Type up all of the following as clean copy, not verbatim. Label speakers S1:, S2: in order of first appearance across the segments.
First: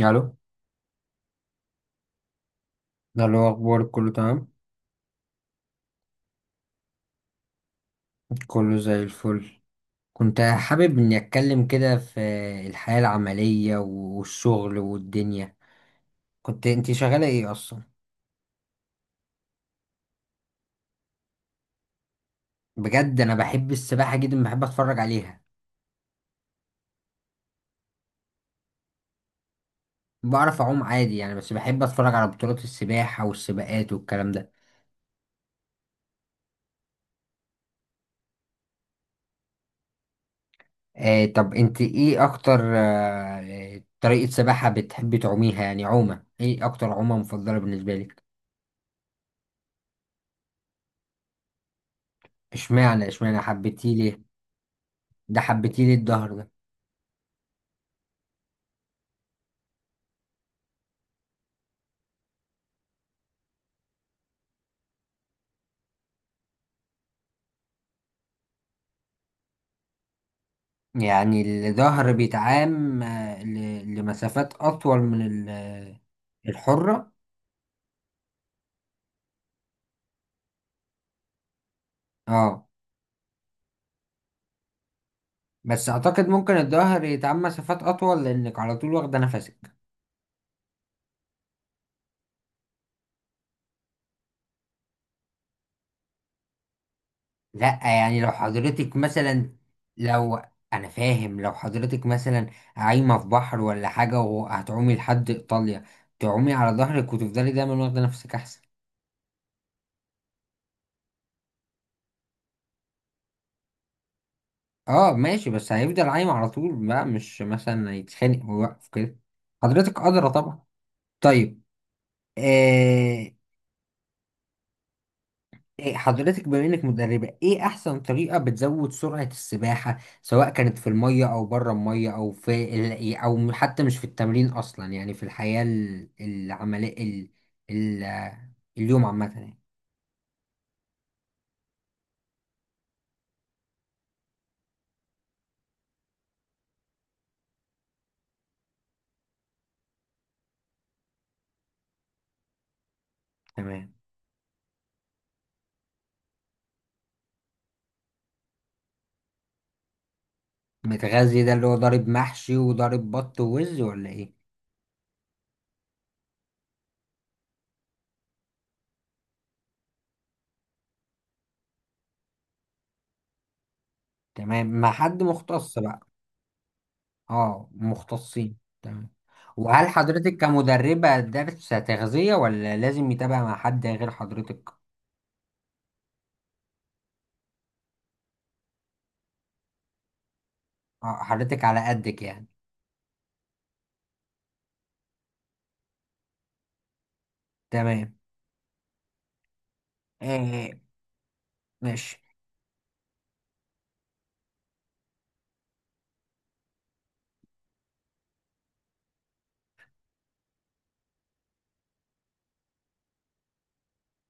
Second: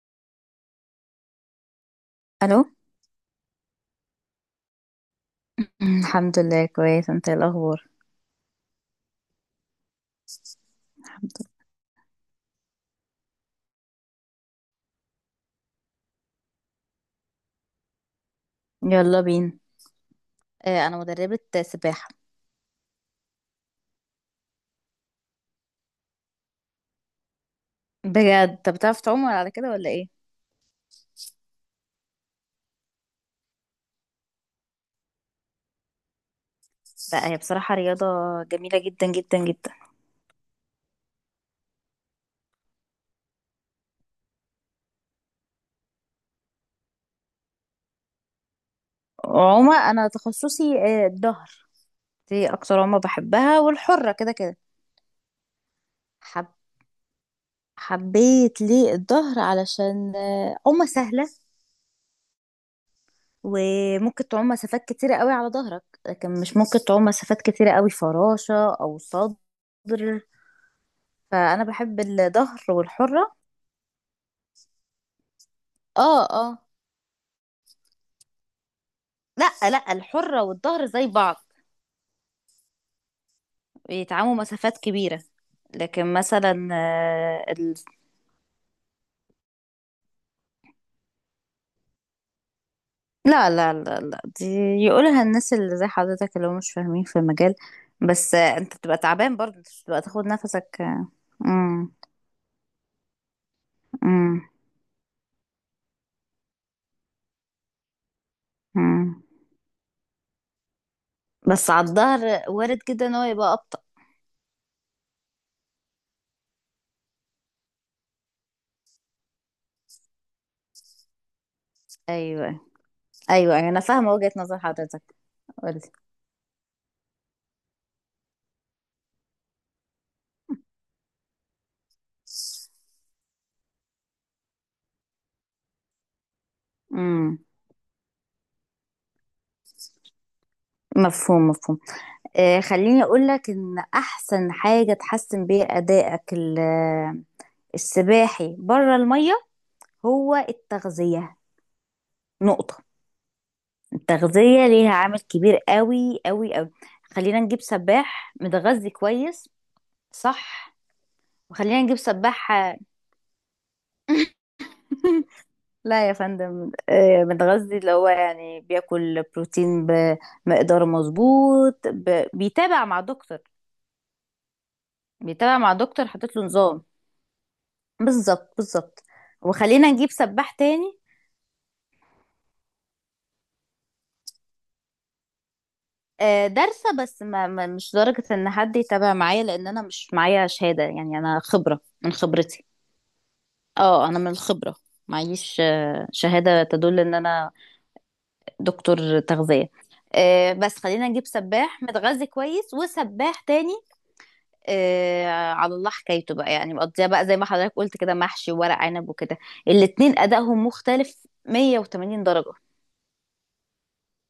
S1: الو.
S2: الو.
S1: ده اللي هو اخبارك، كله تمام؟
S2: مم، الحمد لله كويس. انت ايه الاخبار؟
S1: كله زي الفل. كنت حابب اني اتكلم كده في الحياة العملية والشغل والدنيا. كنت انت شغالة ايه اصلا؟
S2: يلا بينا. آه، انا مدربة سباحة.
S1: بجد انا بحب السباحة جدا، بحب اتفرج عليها.
S2: بجد؟ طب بتعرف تعوم ولا على كده ولا ايه؟
S1: بعرف اعوم عادي يعني، بس بحب اتفرج على بطولات السباحة والسباقات والكلام ده.
S2: لا، هي بصراحة رياضة جميلة جدا جدا جدا.
S1: طب انت ايه اكتر طريقة سباحة بتحبي تعوميها؟ يعني عومة ايه اكتر، عومة مفضلة بالنسبة لك؟
S2: عومة، انا تخصصي الظهر. دي اكتر عومة
S1: اشمعنى
S2: بحبها،
S1: حبيتيه
S2: والحرة
S1: ليه؟
S2: كده كده.
S1: حبيتيه ليه الظهر؟
S2: حب حبيت ليه الظهر علشان عومة سهلة، وممكن تعوم مسافات كتيرة قوي على ظهرك، لكن مش ممكن تعوم مسافات كتيرة قوي فراشة او صدر.
S1: يعني
S2: فانا بحب
S1: الظهر
S2: الظهر
S1: بيتعام،
S2: والحرة.
S1: لمسافات أطول من
S2: اه اه.
S1: الحرة.
S2: لا الحرة والظهر زي بعض،
S1: اه.
S2: بيتعاموا مسافات كبيرة.
S1: بس
S2: لكن
S1: أعتقد ممكن
S2: مثلا
S1: الظهر يتعام مسافات أطول لأنك على طول واخدة نفسك.
S2: لا دي يقولها الناس اللي زي حضرتك اللي هم مش فاهمين في المجال.
S1: لأ يعني لو
S2: بس انت
S1: حضرتك
S2: بتبقى تعبان
S1: مثلا.
S2: برضه، انت مش بتبقى تاخد
S1: لو
S2: نفسك
S1: أنا فاهم، لو
S2: مم.
S1: حضرتك مثلا عايمة في بحر ولا حاجة
S2: مم.
S1: وهتعومي لحد إيطاليا، تعومي على ظهرك وتفضلي دايما واخدة نفسك أحسن.
S2: مم. بس على الظهر وارد جدا ان هو يبقى أبطأ.
S1: اه ماشي، بس هيفضل عايم على طول بقى، مش مثلا هيتخانق ويوقف كده. حضرتك قادرة طبعا. طيب.
S2: ايوه.
S1: آه،
S2: ايوه، أيوه، انا فاهمة وجهة نظر حضرتك. قولي.
S1: إيه حضرتك بما انك مدربة، ايه احسن طريقة بتزود سرعة السباحة، سواء كانت في المية او بره المية او في او حتى مش في التمرين اصلا، يعني في الحياة العملية،
S2: مم.
S1: ال... اليوم عامة يعني.
S2: مفهوم مفهوم. خليني اقول لك ان احسن حاجه تحسن بيها السباحي بره الميه هو التغذيه. نقطه.
S1: تمام.
S2: التغذيه ليها عامل كبير قوي قوي قوي. خلينا نجيب سباح متغذي كويس، صح؟
S1: متغذي ده اللي هو
S2: وخلينا نجيب
S1: ضارب
S2: سباح،
S1: محشي وضارب بط ووز ولا ايه؟
S2: لا يا فندم، متغذي اللي هو يعني بياكل بروتين بمقدار مظبوط، بيتابع مع دكتور.
S1: تمام، مع حد
S2: بيتابع مع
S1: مختص بقى.
S2: دكتور حاطط له نظام.
S1: اه،
S2: بالظبط
S1: مختصين،
S2: بالظبط.
S1: تمام. وهل
S2: وخلينا نجيب
S1: حضرتك
S2: سباح تاني.
S1: كمدربة درس تغذية ولا لازم يتابع مع حد غير حضرتك؟
S2: دارسة، بس مش درجة ان حد يتابع معايا، لان انا مش معايا شهادة، يعني انا
S1: حضرتك
S2: خبرة
S1: على
S2: من
S1: قدك يعني.
S2: خبرتي. اه، انا من الخبرة، معيش شهادة تدل ان انا
S1: تمام.
S2: دكتور تغذية.
S1: آه
S2: بس خلينا نجيب سباح
S1: ماشي.
S2: متغذي كويس وسباح تاني. آه، على الله حكايته بقى، يعني مقضيها بقى زي ما حضرتك قلت كده محشي وورق عنب وكده. الاتنين ادائهم مختلف 180 درجة.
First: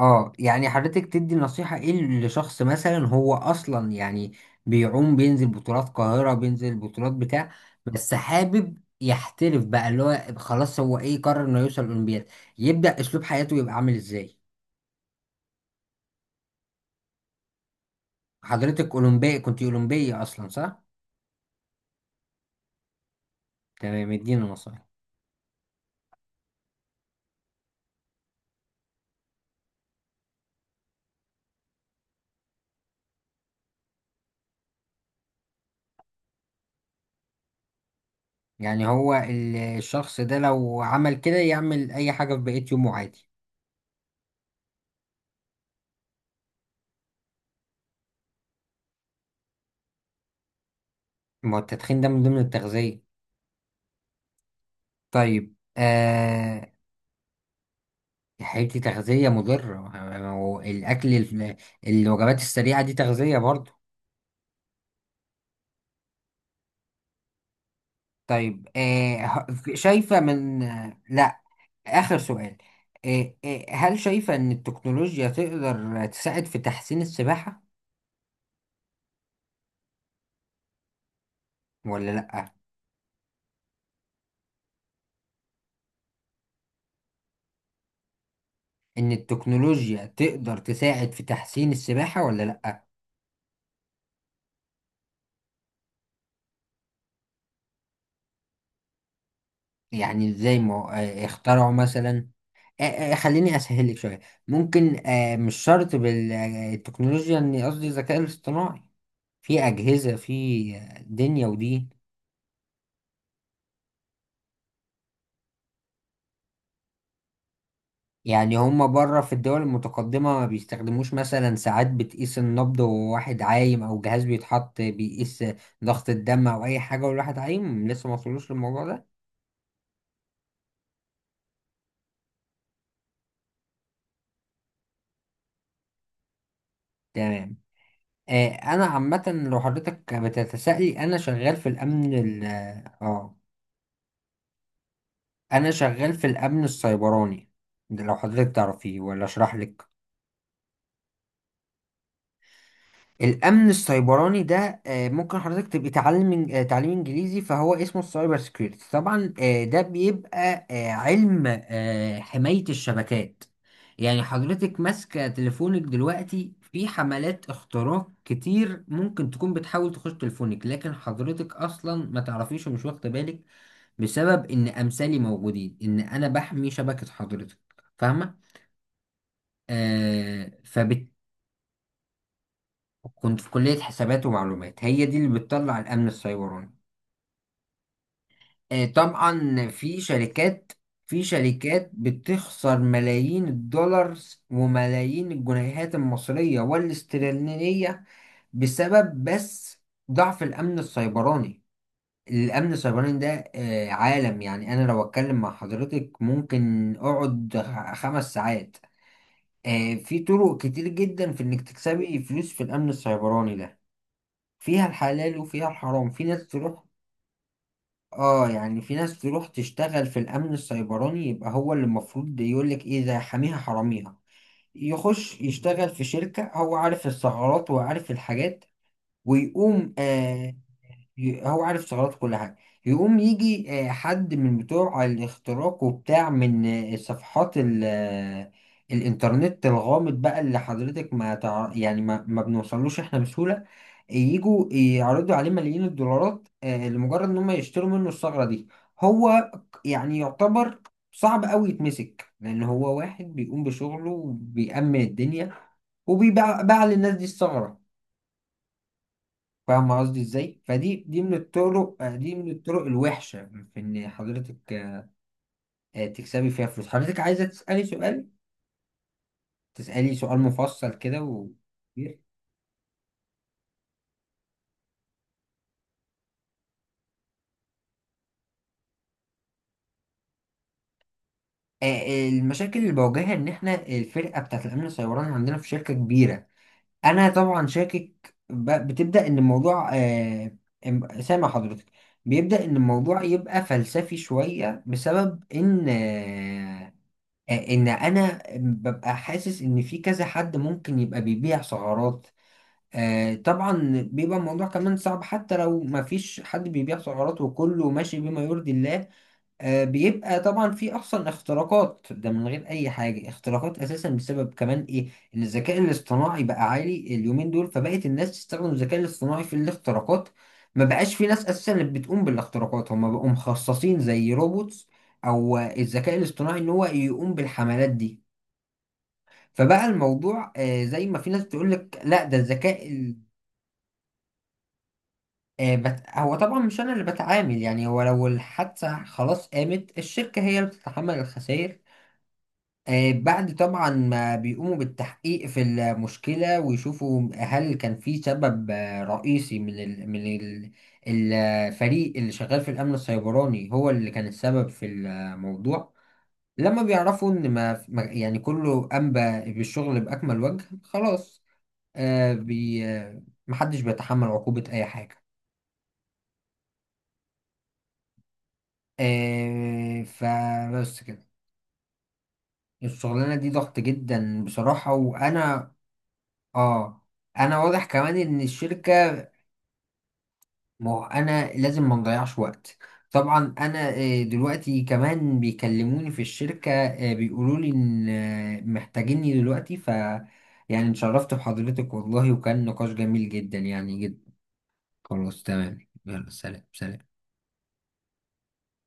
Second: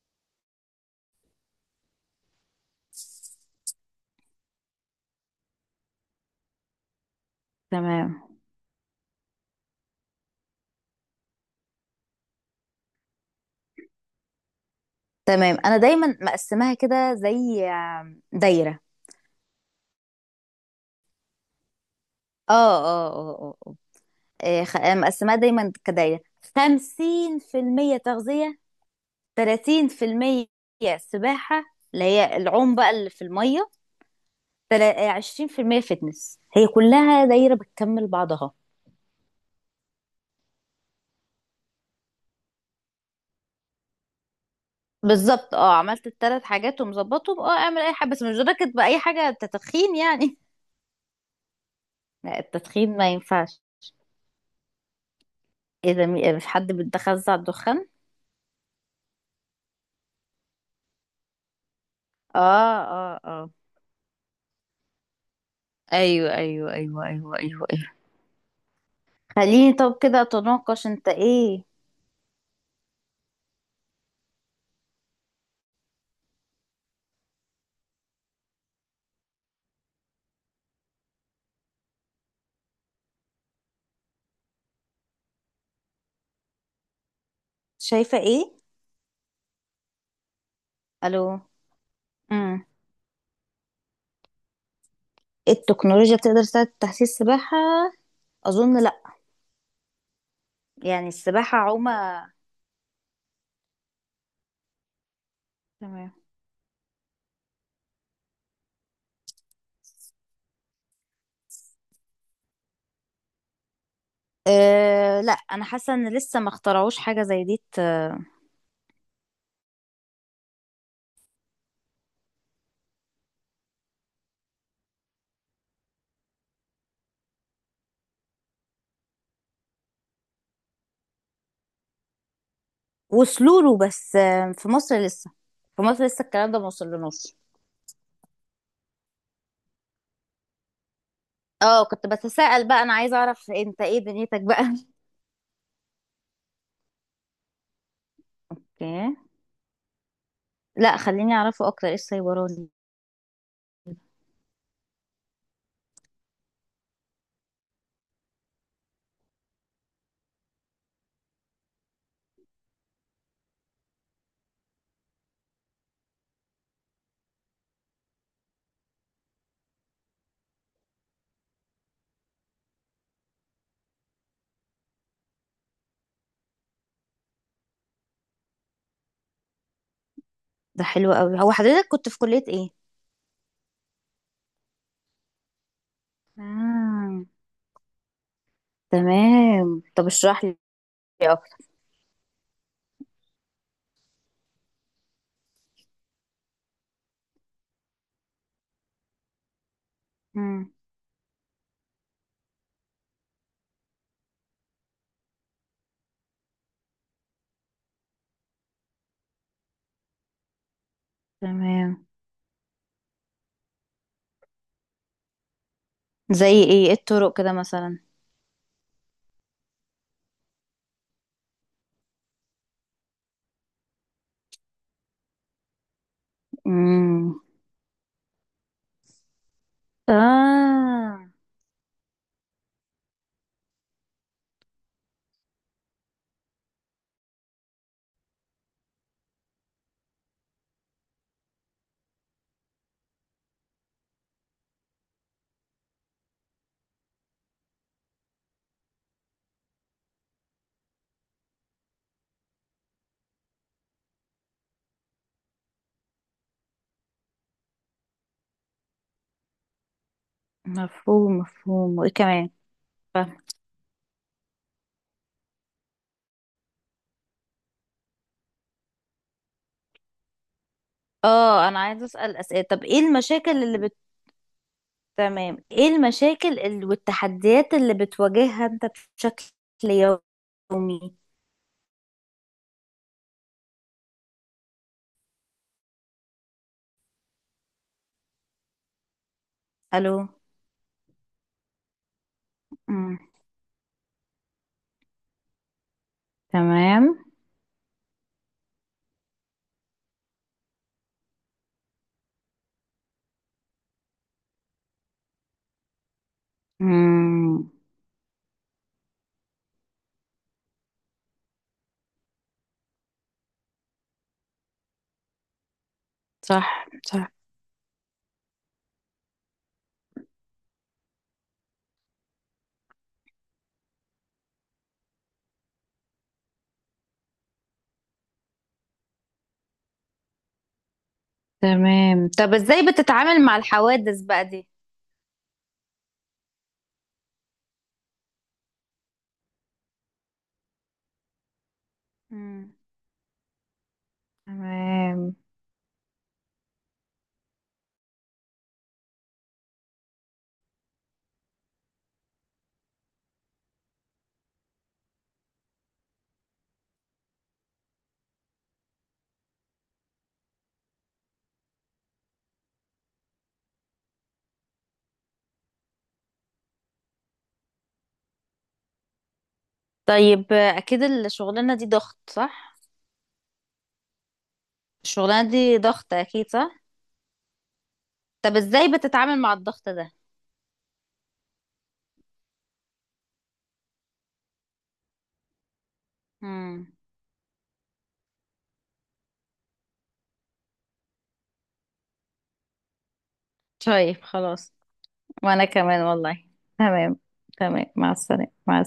S1: اه، يعني حضرتك تدي نصيحة ايه لشخص مثلا، هو اصلا يعني بيعوم، بينزل بطولات قاهرة، بينزل بطولات بتاع، بس
S2: تمام
S1: حابب يحترف بقى، اللي هو خلاص هو ايه، قرر انه يوصل اولمبياد، يبدأ اسلوب حياته يبقى عامل ازاي؟
S2: تمام، انا دايما مقسماها كده زي دايره.
S1: حضرتك اولمبي، كنت اولمبية اصلا، صح؟
S2: اه اه اه اه آه.
S1: تمام، ادينا نصيحة.
S2: مقسماها دايما كدايره. خمسين في المية تغذيه، تلاتين في المية سباحه، اللي هي العوم بقى اللي في الميه، عشرين في المية فتنس. هي كلها دايره بتكمل بعضها.
S1: يعني هو الشخص ده لو عمل كده يعمل اي حاجة في بقية يومه عادي؟
S2: بالظبط. اه، عملت الثلاث حاجات ومظبطهم، اه اعمل اي حاجه، بس مش دركت باي حاجه تدخين يعني.
S1: ما هو التدخين ده من ضمن
S2: لا، التدخين
S1: التغذية؟
S2: ما ينفعش.
S1: طيب
S2: اذا مش
S1: آه.
S2: حد بيتخزع الدخان.
S1: حياتي تغذية مضرة؟ ما هو الأكل الوجبات
S2: اه
S1: السريعة دي
S2: اه
S1: تغذية
S2: اه.
S1: برضو.
S2: ايوه ايوه ايوه ايوه ايوه ايوه.
S1: طيب
S2: خليني طب
S1: شايفة
S2: كده
S1: من
S2: اتناقش، انت
S1: لا.
S2: ايه
S1: آخر سؤال. هل شايفة إن التكنولوجيا تقدر تساعد في تحسين السباحة ولا لأ؟
S2: شايفة؟ ايه؟
S1: إن التكنولوجيا تقدر تساعد في
S2: الو.
S1: تحسين السباحة ولا
S2: امم،
S1: لأ؟
S2: التكنولوجيا بتقدر تساعد في تحسين السباحة؟ اظن لا.
S1: يعني إزاي، ما
S2: يعني السباحة
S1: اخترعوا
S2: عومة.
S1: مثلا. خليني اسهل لك شويه. ممكن مش شرط
S2: تمام.
S1: بالتكنولوجيا، اني قصدي الذكاء الاصطناعي. في اجهزه في دنيا ودين.
S2: أه لا، انا حاسة ان لسه ما اخترعوش حاجة زي دي
S1: يعني هما بره في الدول المتقدمه ما بيستخدموش مثلا ساعات بتقيس النبض وهو واحد عايم، او جهاز بيتحط بيقيس ضغط الدم او اي حاجه والواحد عايم، لسه ما وصلوش للموضوع ده؟
S2: وصلوا له، بس في مصر لسه، في مصر لسه الكلام ده ما وصلناش.
S1: تمام. انا عامه لو حضرتك بتتسائلي، انا شغال في
S2: اه، كنت
S1: الامن
S2: بتساءل بقى، انا عايزة
S1: اه
S2: اعرف انت ايه دنيتك بقى.
S1: انا شغال في الامن السيبراني. ده لو حضرتك
S2: اوكي.
S1: تعرفيه ولا اشرح لك؟
S2: لا خليني اعرفه اكتر، ايه السايبراني؟
S1: الامن السيبراني ده ممكن حضرتك تبقي تعلم تعليم انجليزي، فهو اسمه السايبر سكيورتي طبعا. ده بيبقى علم حماية الشبكات. يعني حضرتك ماسكة تليفونك دلوقتي، في حملات اختراق كتير ممكن تكون بتحاول تخش تليفونك لكن حضرتك اصلا ما تعرفيش ومش واخدة بالك، بسبب ان امثالي موجودين، ان انا بحمي شبكة حضرتك. فاهمة؟ آه
S2: ده
S1: فبت...
S2: حلو قوي. هو حضرتك كنت في كلية ايه؟
S1: كنت في كلية حسابات ومعلومات، هي دي اللي بتطلع الأمن السيبراني.
S2: آه.
S1: آه طبعا
S2: تمام،
S1: في
S2: طب اشرح لي
S1: شركات، في
S2: اكتر.
S1: شركات بتخسر ملايين الدولار وملايين الجنيهات المصرية والاسترلينية بسبب بس ضعف
S2: مم.
S1: الأمن السيبراني. الأمن السيبراني ده آه عالم. يعني أنا لو أتكلم مع حضرتك ممكن أقعد خمس ساعات. في طرق كتير جدا في إنك
S2: تمام.
S1: تكسبي فلوس في الأمن السيبراني ده. فيها الحلال وفيها الحرام، في
S2: زي
S1: ناس تروح.
S2: ايه؟ إيه الطرق كده مثلا؟
S1: اه يعني في ناس تروح تشتغل في الأمن السيبراني يبقى هو اللي المفروض يقولك ايه، ده حاميها حراميها. يخش يشتغل في شركة، هو عارف
S2: امم.
S1: الثغرات وعارف الحاجات، ويقوم
S2: اه.
S1: هو عارف ثغرات كل حاجة. يقوم يجي حد من بتوع الاختراق وبتاع من صفحات ال آه، الإنترنت الغامض بقى اللي حضرتك ما يعني ما بنوصلوش إحنا بسهولة. يجوا يعرضوا عليه ملايين الدولارات لمجرد إن هم يشتروا منه الثغرة دي. هو يعني يعتبر صعب أوي يتمسك، لأن هو واحد بيقوم بشغله وبيأمن الدنيا وبيباع باع للناس دي الثغرة. فاهم قصدي ازاي؟ فدي من
S2: مفهوم
S1: الطرق،
S2: مفهوم، وايه
S1: دي من
S2: كمان؟
S1: الطرق
S2: فاهمة.
S1: الوحشه في ان حضرتك تكسبي فيها فلوس. حضرتك عايزه تسالي سؤال، مفصل كده و...
S2: اه، انا عايزه اسال اسئله. طب ايه المشاكل اللي بت... تمام، ايه المشاكل والتحديات اللي بتواجهها انت بشكل يومي؟
S1: المشاكل اللي بواجهها ان احنا الفرقه بتاعت الامن السيبراني عندنا في شركه كبيره. انا طبعا شاكك بتبدا ان الموضوع
S2: الو.
S1: سامع حضرتك. بيبدا ان
S2: مم.
S1: الموضوع يبقى فلسفي شويه بسبب ان
S2: تمام.
S1: ان انا ببقى حاسس ان في كذا حد ممكن يبقى بيبيع سعرات. طبعا بيبقى الموضوع كمان صعب حتى لو ما فيش حد بيبيع سعرات،
S2: امم.
S1: وكله ماشي بما يرضي الله. بيبقى طبعا في اصلا اختراقات، ده من غير اي حاجه، اختراقات اساسا بسبب كمان ايه؟ ان الذكاء الاصطناعي بقى
S2: صح
S1: عالي
S2: صح.
S1: اليومين دول، فبقت الناس تستخدم الذكاء الاصطناعي في الاختراقات. ما بقاش في ناس اساسا اللي بتقوم بالاختراقات، هم بقوا مخصصين زي روبوتس او الذكاء الاصطناعي، ان هو يقوم بالحملات دي. فبقى الموضوع زي ما في ناس تقول لك لا
S2: تمام،
S1: ده
S2: طب ازاي
S1: الذكاء
S2: بتتعامل مع الحوادث بقى دي؟
S1: هو طبعا مش انا اللي بتعامل. يعني هو لو الحادثه خلاص قامت، الشركه هي اللي بتتحمل الخسائر.
S2: مم.
S1: بعد طبعا ما بيقوموا
S2: تمام.
S1: بالتحقيق في المشكلة ويشوفوا هل كان في سبب رئيسي من ال من ال الفريق اللي شغال في الأمن السيبراني، هو اللي كان السبب في الموضوع. لما بيعرفوا إن يعني كله قام بالشغل بأكمل وجه، خلاص. آه، بي آه، محدش بيتحمل عقوبة أي حاجة.
S2: طيب
S1: فبس
S2: اكيد
S1: كده.
S2: الشغلانة دي ضغط، صح؟
S1: الشغلانة دي ضغط جدا بصراحة.
S2: الشغلانة
S1: وأنا
S2: دي ضغط اكيد، صح؟
S1: آه انا واضح كمان ان
S2: طب ازاي
S1: الشركة.
S2: بتتعامل مع الضغط ده؟
S1: ما هو انا لازم ما نضيعش وقت. طبعا انا دلوقتي كمان بيكلموني في الشركة،
S2: امم.
S1: بيقولوا لي ان محتاجيني دلوقتي. يعني اتشرفت بحضرتك والله، وكان نقاش جميل جدا يعني،
S2: طيب
S1: جدا.
S2: خلاص.
S1: خلاص
S2: وانا
S1: تمام.
S2: كمان
S1: يلا
S2: والله.
S1: سلام سلام.
S2: تمام. تمام، مع السلامة، مع